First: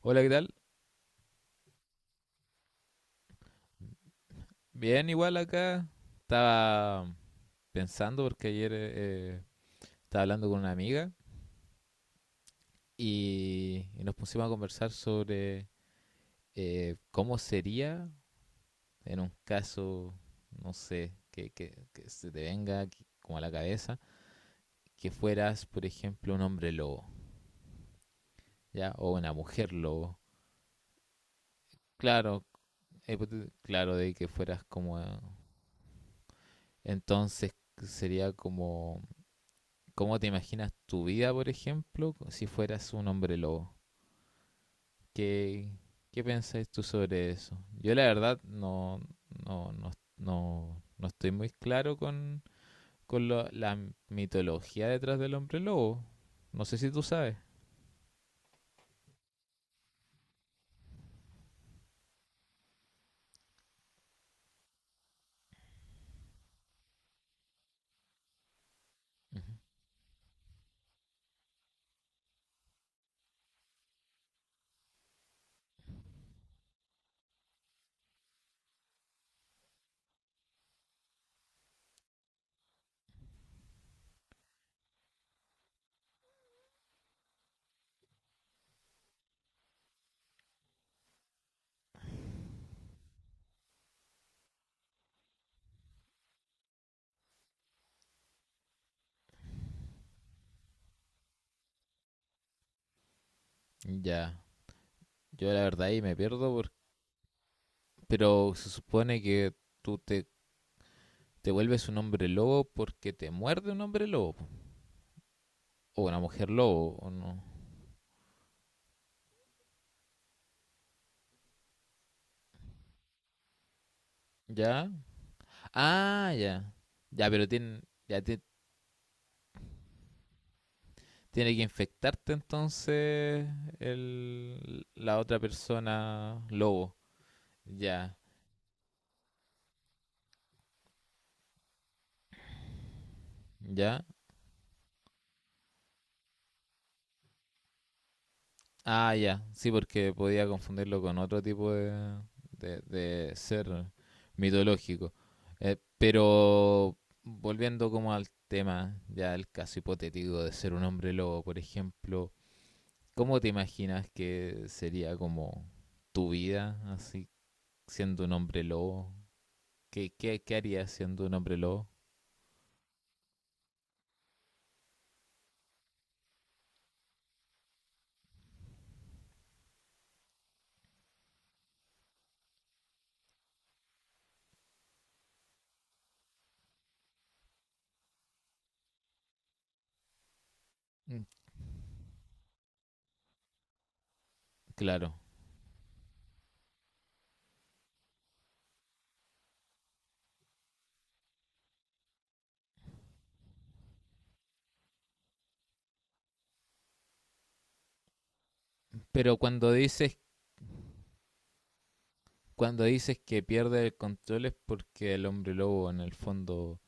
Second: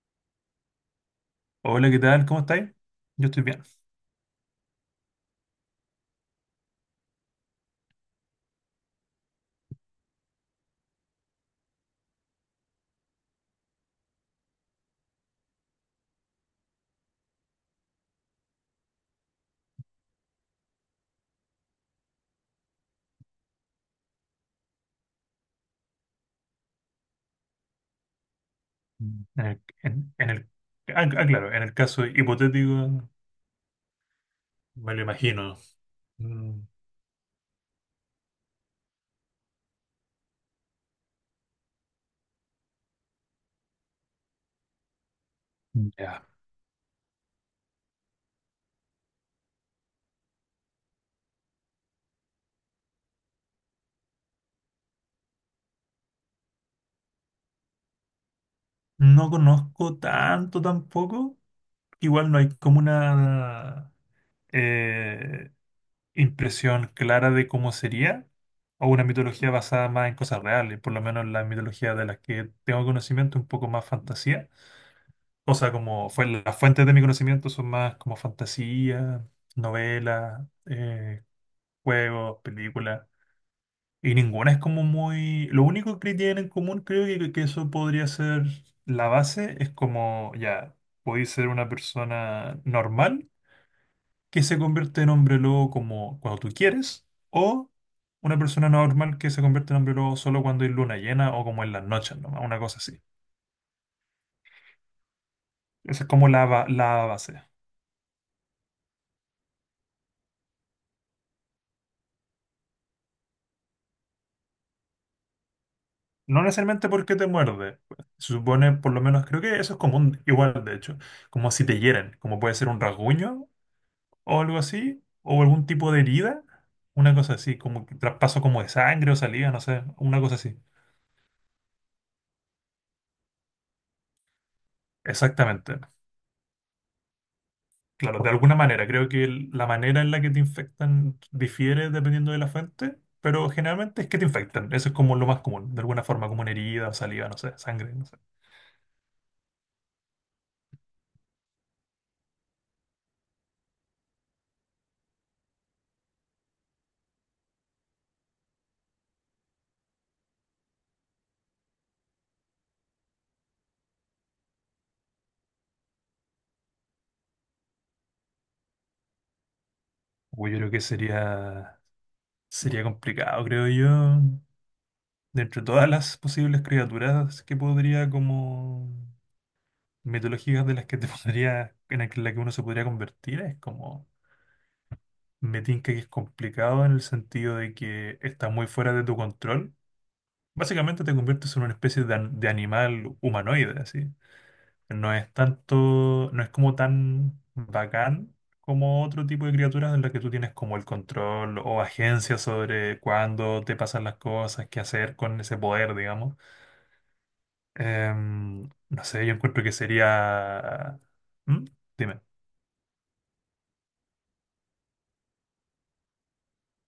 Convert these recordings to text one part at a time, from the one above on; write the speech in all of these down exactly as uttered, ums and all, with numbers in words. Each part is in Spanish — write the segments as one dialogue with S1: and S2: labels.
S1: Hola, ¿qué tal?
S2: Hola, ¿qué tal? ¿Cómo estáis? Yo estoy bien.
S1: Bien, igual acá. Estaba pensando porque ayer eh, estaba hablando con una amiga y, y nos pusimos a conversar sobre eh, cómo sería en un caso, no sé, que, que- que se te venga aquí como a la cabeza, que fueras, por ejemplo, un hombre lobo, ¿ya? O
S2: Mm.
S1: una
S2: En el,
S1: mujer
S2: en,
S1: lobo.
S2: en el, ah, ah, claro, en el caso
S1: Claro,
S2: hipotético,
S1: hipote- claro, de que fueras
S2: me
S1: como...
S2: lo
S1: eh,
S2: imagino. Mm,
S1: entonces sería como, ¿cómo te imaginas tu vida, por ejemplo, si fueras un hombre lobo? ¿Qué, ¿qué
S2: ya.
S1: pensáis tú sobre eso? Yo la verdad no, no, no, no, no estoy muy claro con, con lo- la mitología detrás del hombre lobo. No sé si tú sabes.
S2: No conozco tanto tampoco. Igual no hay como una eh, impresión clara de cómo sería o una mitología
S1: Ujú.
S2: basada más en cosas reales, por lo menos la mitología de las que tengo conocimiento, un poco más fantasía. O sea, como fue, las fuentes de mi conocimiento son más como fantasía, novelas, eh, juegos, películas. Y ninguna es como muy... Lo único que tienen en común, creo que, que eso podría ser la base, es como, ya, podéis ser una persona normal que se convierte en hombre lobo como cuando tú quieres, o una persona normal que se convierte en hombre lobo solo cuando hay luna llena o como en las noches, nomás, una cosa así.
S1: Ya, yo la verdad ahí
S2: Esa es
S1: me
S2: como la,
S1: pierdo,
S2: ba-
S1: por-
S2: la base.
S1: pero se supone que tú te, te vuelves un hombre lobo porque te muerde un hombre lobo, po, o una
S2: No
S1: mujer
S2: necesariamente
S1: lobo, o
S2: porque te
S1: no.
S2: muerde. Se supone, por lo menos, creo que eso es común, igual de hecho, como si te hieren, como puede ser un rasguño o algo
S1: Ya,
S2: así, o algún tipo de
S1: ah,
S2: herida,
S1: ya.
S2: una
S1: Ya,
S2: cosa
S1: pero
S2: así,
S1: tiene,
S2: como que
S1: ya ti-
S2: traspaso como de sangre o salida, no sé, una cosa así.
S1: tiene que infectarte entonces el, la otra
S2: Exactamente.
S1: persona lobo. Ya,
S2: Claro, de alguna manera, creo que el- la manera en la que te infectan difiere dependiendo de la fuente, pero generalmente
S1: ya.
S2: es que te infectan. Eso es como lo más común, de alguna forma, como una herida, saliva, no sé, sangre, no sé.
S1: Ah, ya. Sí, porque podía confundirlo con otro tipo de, de, de ser mitológico. Eh, pero volviendo como al tema, ya el caso hipotético de ser un hombre lobo, por ejemplo, ¿cómo te imaginas que sería como tu vida así siendo un hombre lobo? ¿Qué, qué,
S2: Uy,
S1: ¿qué
S2: yo creo que
S1: harías siendo un hombre
S2: sería,
S1: lobo?
S2: sería complicado, creo yo. De entre todas las posibles criaturas que podría, como mitológicas de las que te podría, en la que en la que uno se podría convertir, es como, me tinca que es complicado en el sentido de que está muy fuera de tu control. Básicamente te
S1: Mm,
S2: conviertes en una especie de, an- de animal humanoide, así. No
S1: claro.
S2: es tanto, no es como tan bacán como otro tipo de criaturas en las que tú tienes como el control o agencia sobre cuándo te pasan las cosas, qué hacer con ese poder, digamos. Em, no sé, yo
S1: Pero
S2: encuentro
S1: cuando
S2: que
S1: dices,
S2: sería... ¿Mm? Dime.
S1: cuando dices que pierde el control es porque el hombre lobo en el fondo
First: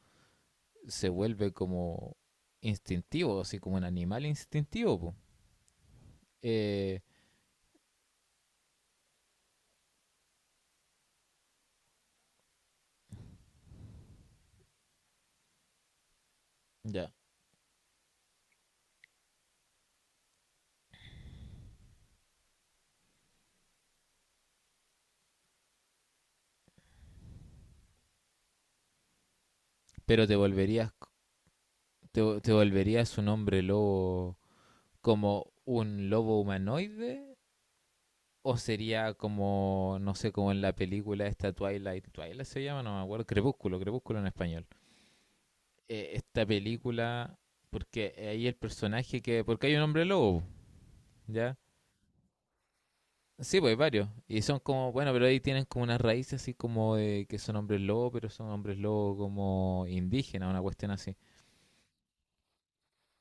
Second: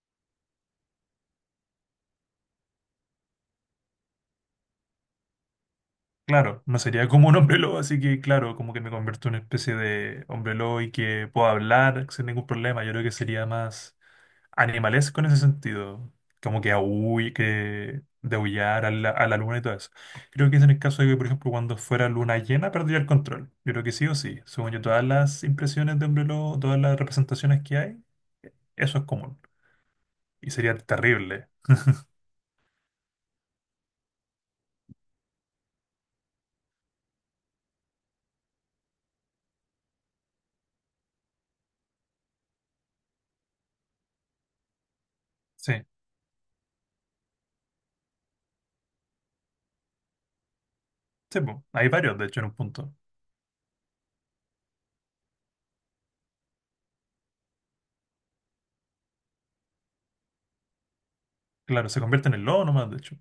S1: se vuelve como instintivo, así como un animal instintivo, po.
S2: Claro, no
S1: Eh,
S2: sería como un hombre lobo, así que claro, como que me convierto en una especie de hombre lobo y que puedo hablar sin ningún problema. Yo creo que sería más animales con ese sentido, como que
S1: Ya.
S2: ahuy que deullar a la a la luna y todo eso. Creo que es en el caso de que por ejemplo cuando fuera luna llena perder el control, yo creo que sí o sí. Según yo, todas las impresiones de hombre lobo, todas las representaciones que hay, eso es común
S1: Pero te
S2: y sería
S1: volverías,
S2: terrible.
S1: te, te volverías un hombre lobo como un lobo humanoide o sería como, no sé, como en la película esta Twilight, Twilight se llama, no me acuerdo, Crepúsculo, Crepúsculo en español.
S2: Sí,
S1: Eh, esta película, porque ahí el personaje que, porque hay un hombre lobo,
S2: sí,
S1: ¿ya?
S2: bueno, hay varios de hecho en un punto.
S1: Sí, pues varios. Y son como, bueno, pero ahí tienen como unas raíces así como de que son hombres lobo, pero son hombres lobo como indígenas, una cuestión así.
S2: Claro, se convierten en lobos no más de hecho,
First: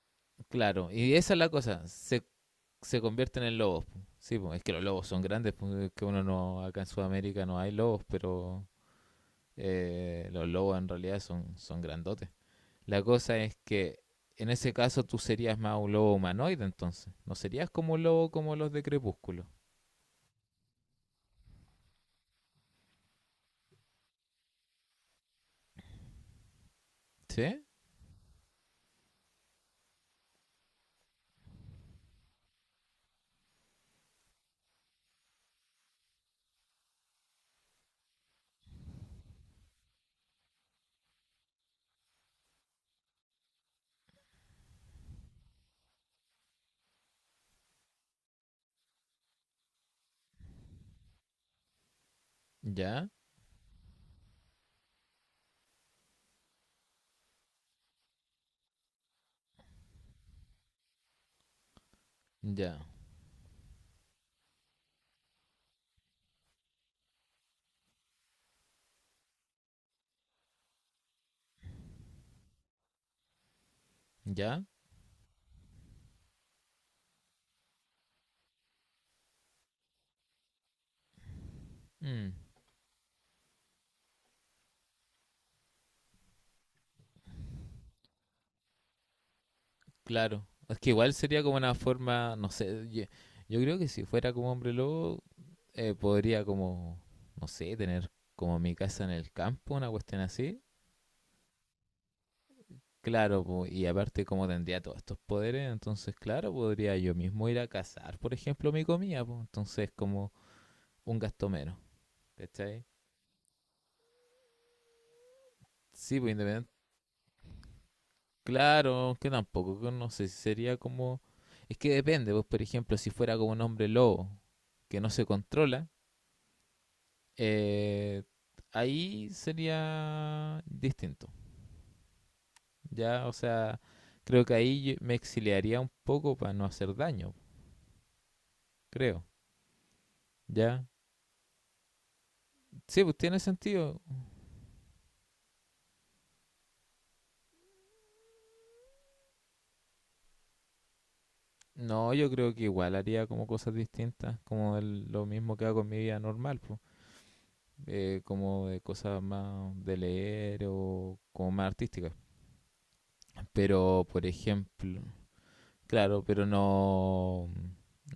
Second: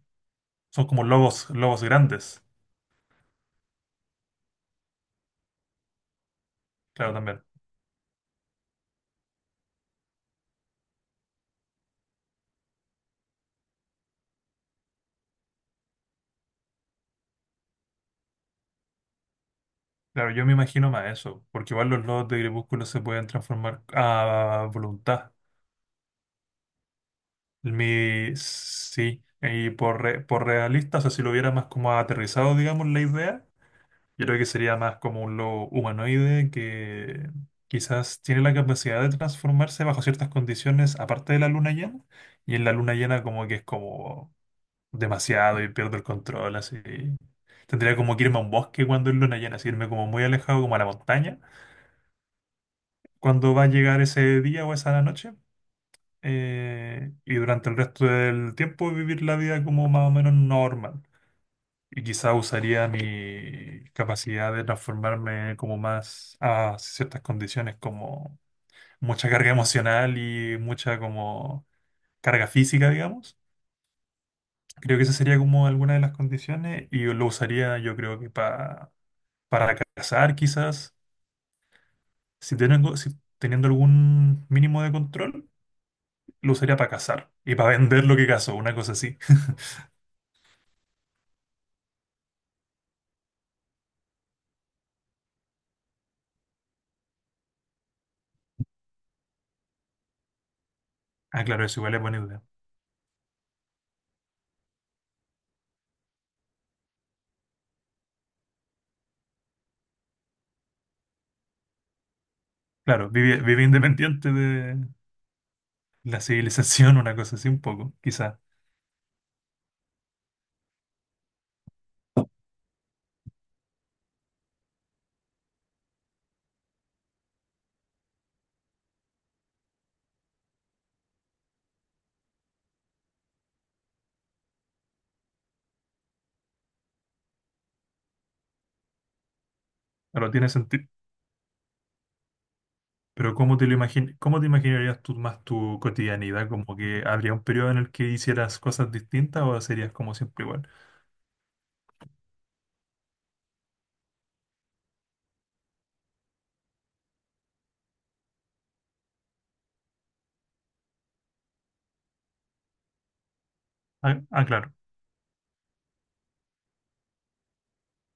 S2: son
S1: Claro,
S2: como
S1: y esa es la
S2: lobos lobos
S1: cosa, se,
S2: grandes.
S1: se convierten en lobos, po. Sí, pues es que los lobos son grandes, pues, es que uno no, acá en
S2: Claro, también.
S1: Sudamérica no hay lobos, pero eh, los lobos en realidad son, son grandotes. La cosa es que en ese caso tú serías más un lobo humanoide entonces. No serías como un lobo como los de Crepúsculo.
S2: Claro, yo me imagino más eso, porque igual los lobos de gribucho se pueden transformar a voluntad.
S1: ¿Sí?
S2: Mi, sí, y por, re- por realista, o sea, si lo hubiera más como aterrizado, digamos, la idea, yo creo que sería más como un lobo humanoide que quizás tiene la capacidad de transformarse bajo ciertas condiciones, aparte de la luna llena, y en la luna llena como que es como demasiado y pierdo el control, así. Tendría como que irme a un bosque cuando es luna llena, así irme como muy alejado, como a la montaña,
S1: Ya,
S2: cuando va a llegar ese día o esa noche. Eh, y durante el resto del tiempo vivir la vida como más o menos normal. Y quizá
S1: ya,
S2: usaría mi capacidad de transformarme como más a ciertas condiciones, como mucha carga emocional y mucha como carga física, digamos.
S1: ya.
S2: Creo que esa sería como alguna de las condiciones y lo usaría yo creo que pa- para cazar quizás.
S1: Mm,
S2: Si tengo, si teniendo algún mínimo de control, lo usaría para cazar y para vender lo que cazo, una cosa así.
S1: claro. Es que igual sería como una forma, no sé, yo, yo creo que si fuera como hombre lobo, eh, podría como, no sé, tener como mi casa en el campo, una cuestión así.
S2: Ah, claro, eso igual es buena idea.
S1: Claro, po, y aparte como tendría todos estos poderes, entonces claro, podría yo mismo ir a cazar, por ejemplo, mi comida, po, entonces como un gasto menos, ¿cachai?
S2: Claro, vive, vive independiente de
S1: Sí,
S2: la
S1: pues independiente.
S2: civilización, una cosa así un poco, quizás.
S1: Claro, que tampoco, que no sé, sería como... es que depende, pues por ejemplo, si fuera como un hombre lobo que no se controla, eh, ahí sería distinto. Ya, o sea, creo que ahí yo me exiliaría un poco para no hacer daño, creo.
S2: Pero tiene
S1: Ya.
S2: sentido.
S1: Sí, pues
S2: Pero
S1: tiene
S2: ¿cómo te lo
S1: sentido.
S2: imagin- cómo te imaginarías tú más tu cotidianidad? ¿Como que habría un periodo en el que hicieras cosas distintas o serías como siempre igual?
S1: No, yo creo que igual haría como cosas distintas, como el- lo mismo que hago en mi vida normal, pues. Eh, como de cosas más de leer o como más artísticas. Pero,
S2: Ah,
S1: por
S2: ah, claro,
S1: ejemplo, claro, pero no,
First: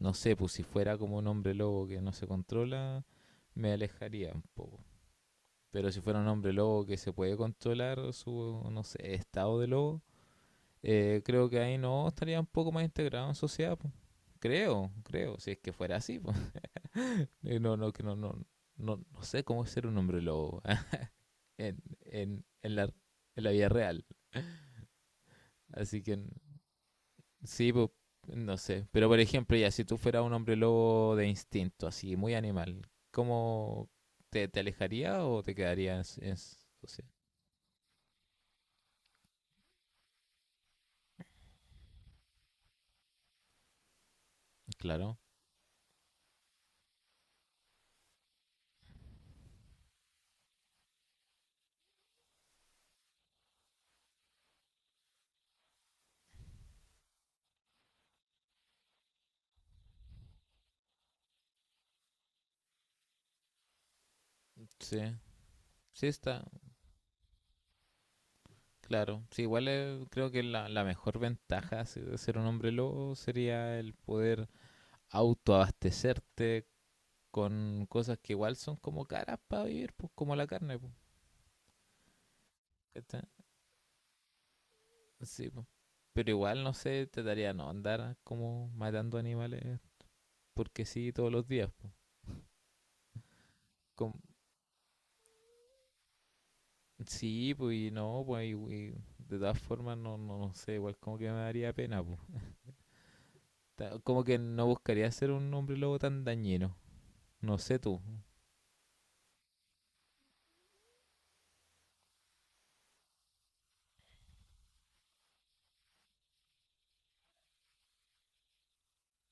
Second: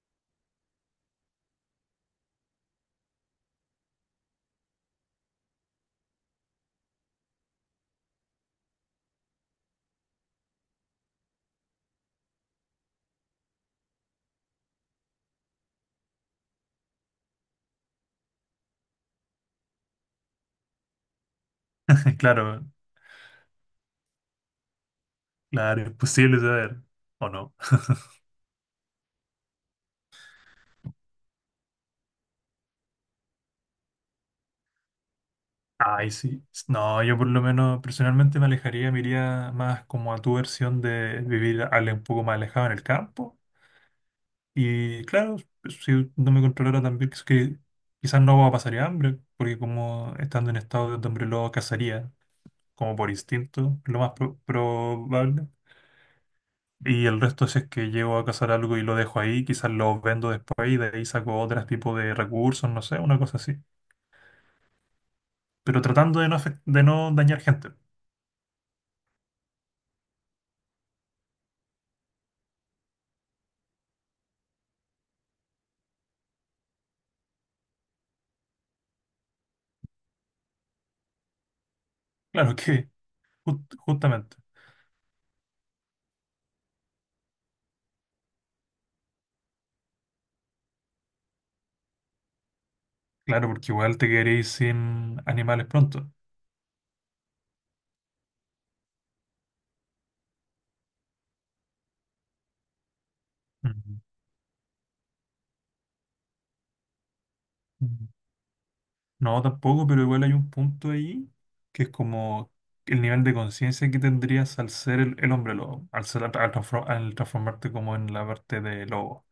S1: no sé, pues si fuera como un hombre lobo que no se controla, me alejaría un poco. Pero si fuera un hombre lobo que se puede controlar su, no sé, estado de lobo, eh, creo que ahí no estaría un poco más integrado en sociedad, pues. Creo, creo, si es que fuera así, pues. No, no, que no, no, no, no sé cómo es ser un hombre lobo. en, en,
S2: claro,
S1: en la, en la vida real.
S2: claro,
S1: Así que
S2: imposible saber, ¿o no?
S1: sí, pues, no sé. Pero por ejemplo, ya si tú fueras un hombre lobo de instinto, así, muy animal, ¿cómo te, te alejaría o te
S2: Ay,
S1: quedarías en,
S2: sí.
S1: o
S2: No, yo por lo menos personalmente me alejaría, me iría más como a tu versión de vivir al- un poco más alejado en el campo. Y
S1: claro,
S2: claro, pues, si no me controlara también, que, que quizás no pasaría hambre, porque como estando en estado de hambre lo cazaría, como por instinto, lo más pro- probable. Y el resto, si es que llego a cazar algo y lo dejo ahí, quizás lo vendo después y de ahí saco otro tipo de recursos, no sé, una cosa así.
S1: sí.
S2: Pero
S1: Sí
S2: tratando de no,
S1: está,
S2: afect- de no dañar gente.
S1: claro. Sí, igual eh, creo que la, la mejor ventaja de ser un hombre lobo sería el poder autoabastecerte con cosas que igual son como caras para vivir, pues como la carne, pues.
S2: Claro que,
S1: ¿Cachai?
S2: ju- justamente.
S1: Sí, po. Pero igual no sé, trataría de no andar como matando animales porque sí todos los días, po.
S2: Claro, porque igual te
S1: Com-
S2: quedaréis sin animales pronto.
S1: sí, pues y no, pues y- y de todas formas no, no, no sé, igual como que me daría pena, po. Ta- Como que no buscaría ser un hombre lobo tan dañino. No sé tú,
S2: Ujú. No, tampoco, pero igual hay un punto ahí que es como el nivel de conciencia que tendrías al ser el, el hombre lobo, al, ser- al transfor- al transformarte como en la parte de lobo.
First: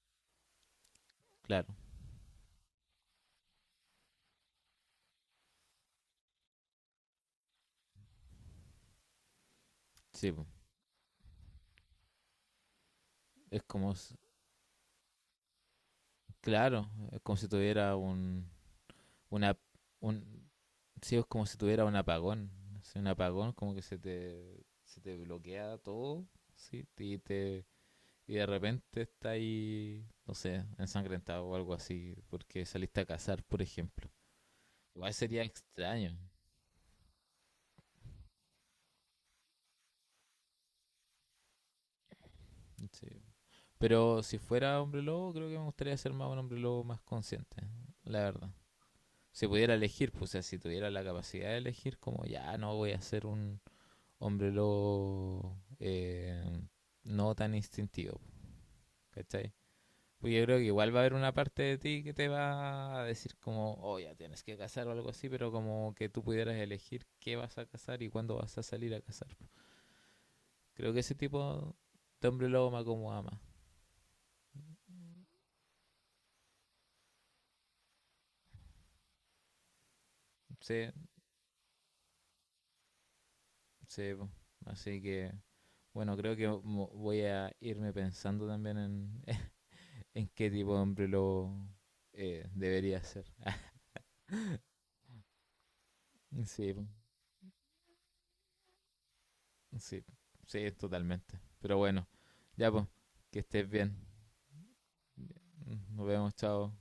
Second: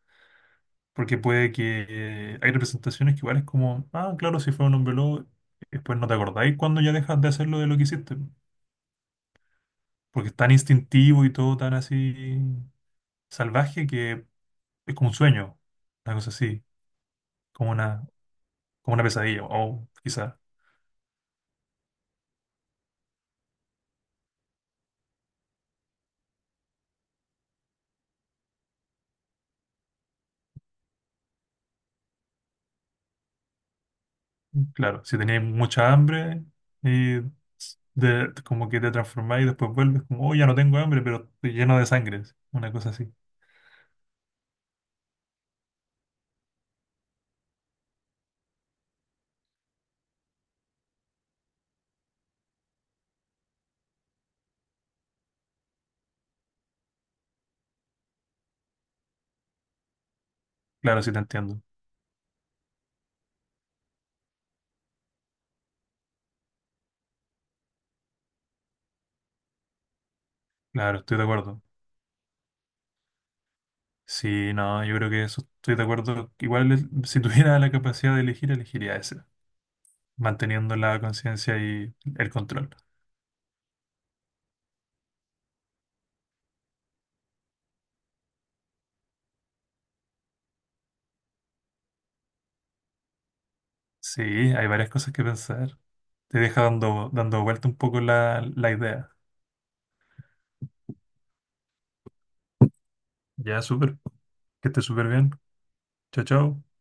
S2: Porque puede
S1: claro.
S2: que eh, hay representaciones que igual es como, ah, claro, si fue un hombre lobo, después no te acordáis cuando ya dejas de hacerlo de lo que hiciste. Porque
S1: Sí,
S2: es
S1: po.
S2: tan instintivo y todo tan así
S1: Es
S2: salvaje,
S1: como, s-
S2: que es como un sueño, una cosa así,
S1: claro, es como si
S2: como
S1: tuviera
S2: una,
S1: un,
S2: como una pesadilla,
S1: una,
S2: o quizás.
S1: un, sí, es como si tuviera un apagón. Sí, un apagón como que se te, se te bloquea todo, sí, y te y de repente está ahí, no sé, ensangrentado o algo así, porque saliste a cazar, por ejemplo.
S2: Claro,
S1: Igual
S2: si tenías
S1: sería
S2: mucha
S1: extraño.
S2: hambre y de, como que te transformáis y después vuelves como, oh, ya no tengo hambre, pero estoy lleno de sangre. Una cosa
S1: Sí.
S2: así.
S1: Pero si fuera hombre lobo, creo que me gustaría ser más un hombre lobo más consciente, la verdad. Si pudiera elegir, pues o sea, si tuviera la capacidad de elegir, como ya no voy a ser un hombre lobo eh, no tan instintivo, ¿cachai? Pues yo creo que igual va
S2: Claro,
S1: a
S2: sí
S1: haber
S2: te
S1: una
S2: entiendo.
S1: parte de ti que te va a decir como, oh, ya tienes que casar o algo así, pero como que tú pudieras elegir qué vas a casar y cuándo vas a salir a casar. Creo que
S2: Claro,
S1: ese
S2: estoy de acuerdo.
S1: tipo de hombre lobo me acomoda más.
S2: Sí, no, yo creo que eso estoy de acuerdo. Igual es- si tuviera la capacidad de elegir, elegiría ese, manteniendo
S1: Sí,
S2: la conciencia y el control.
S1: sí, po. Así que, bueno, creo que mo- voy a irme pensando también en, en qué tipo de hombre lobo eh, debería ser.
S2: Sí, hay varias cosas que pensar. Te deja
S1: Sí, po,
S2: dando, dando vuelta un poco la, la idea.
S1: sí, sí, totalmente. Pero bueno, ya pues, que
S2: Ya,
S1: estés bien.
S2: súper. Que estés súper bien.
S1: Nos
S2: Chao,
S1: vemos,
S2: chao.
S1: chao.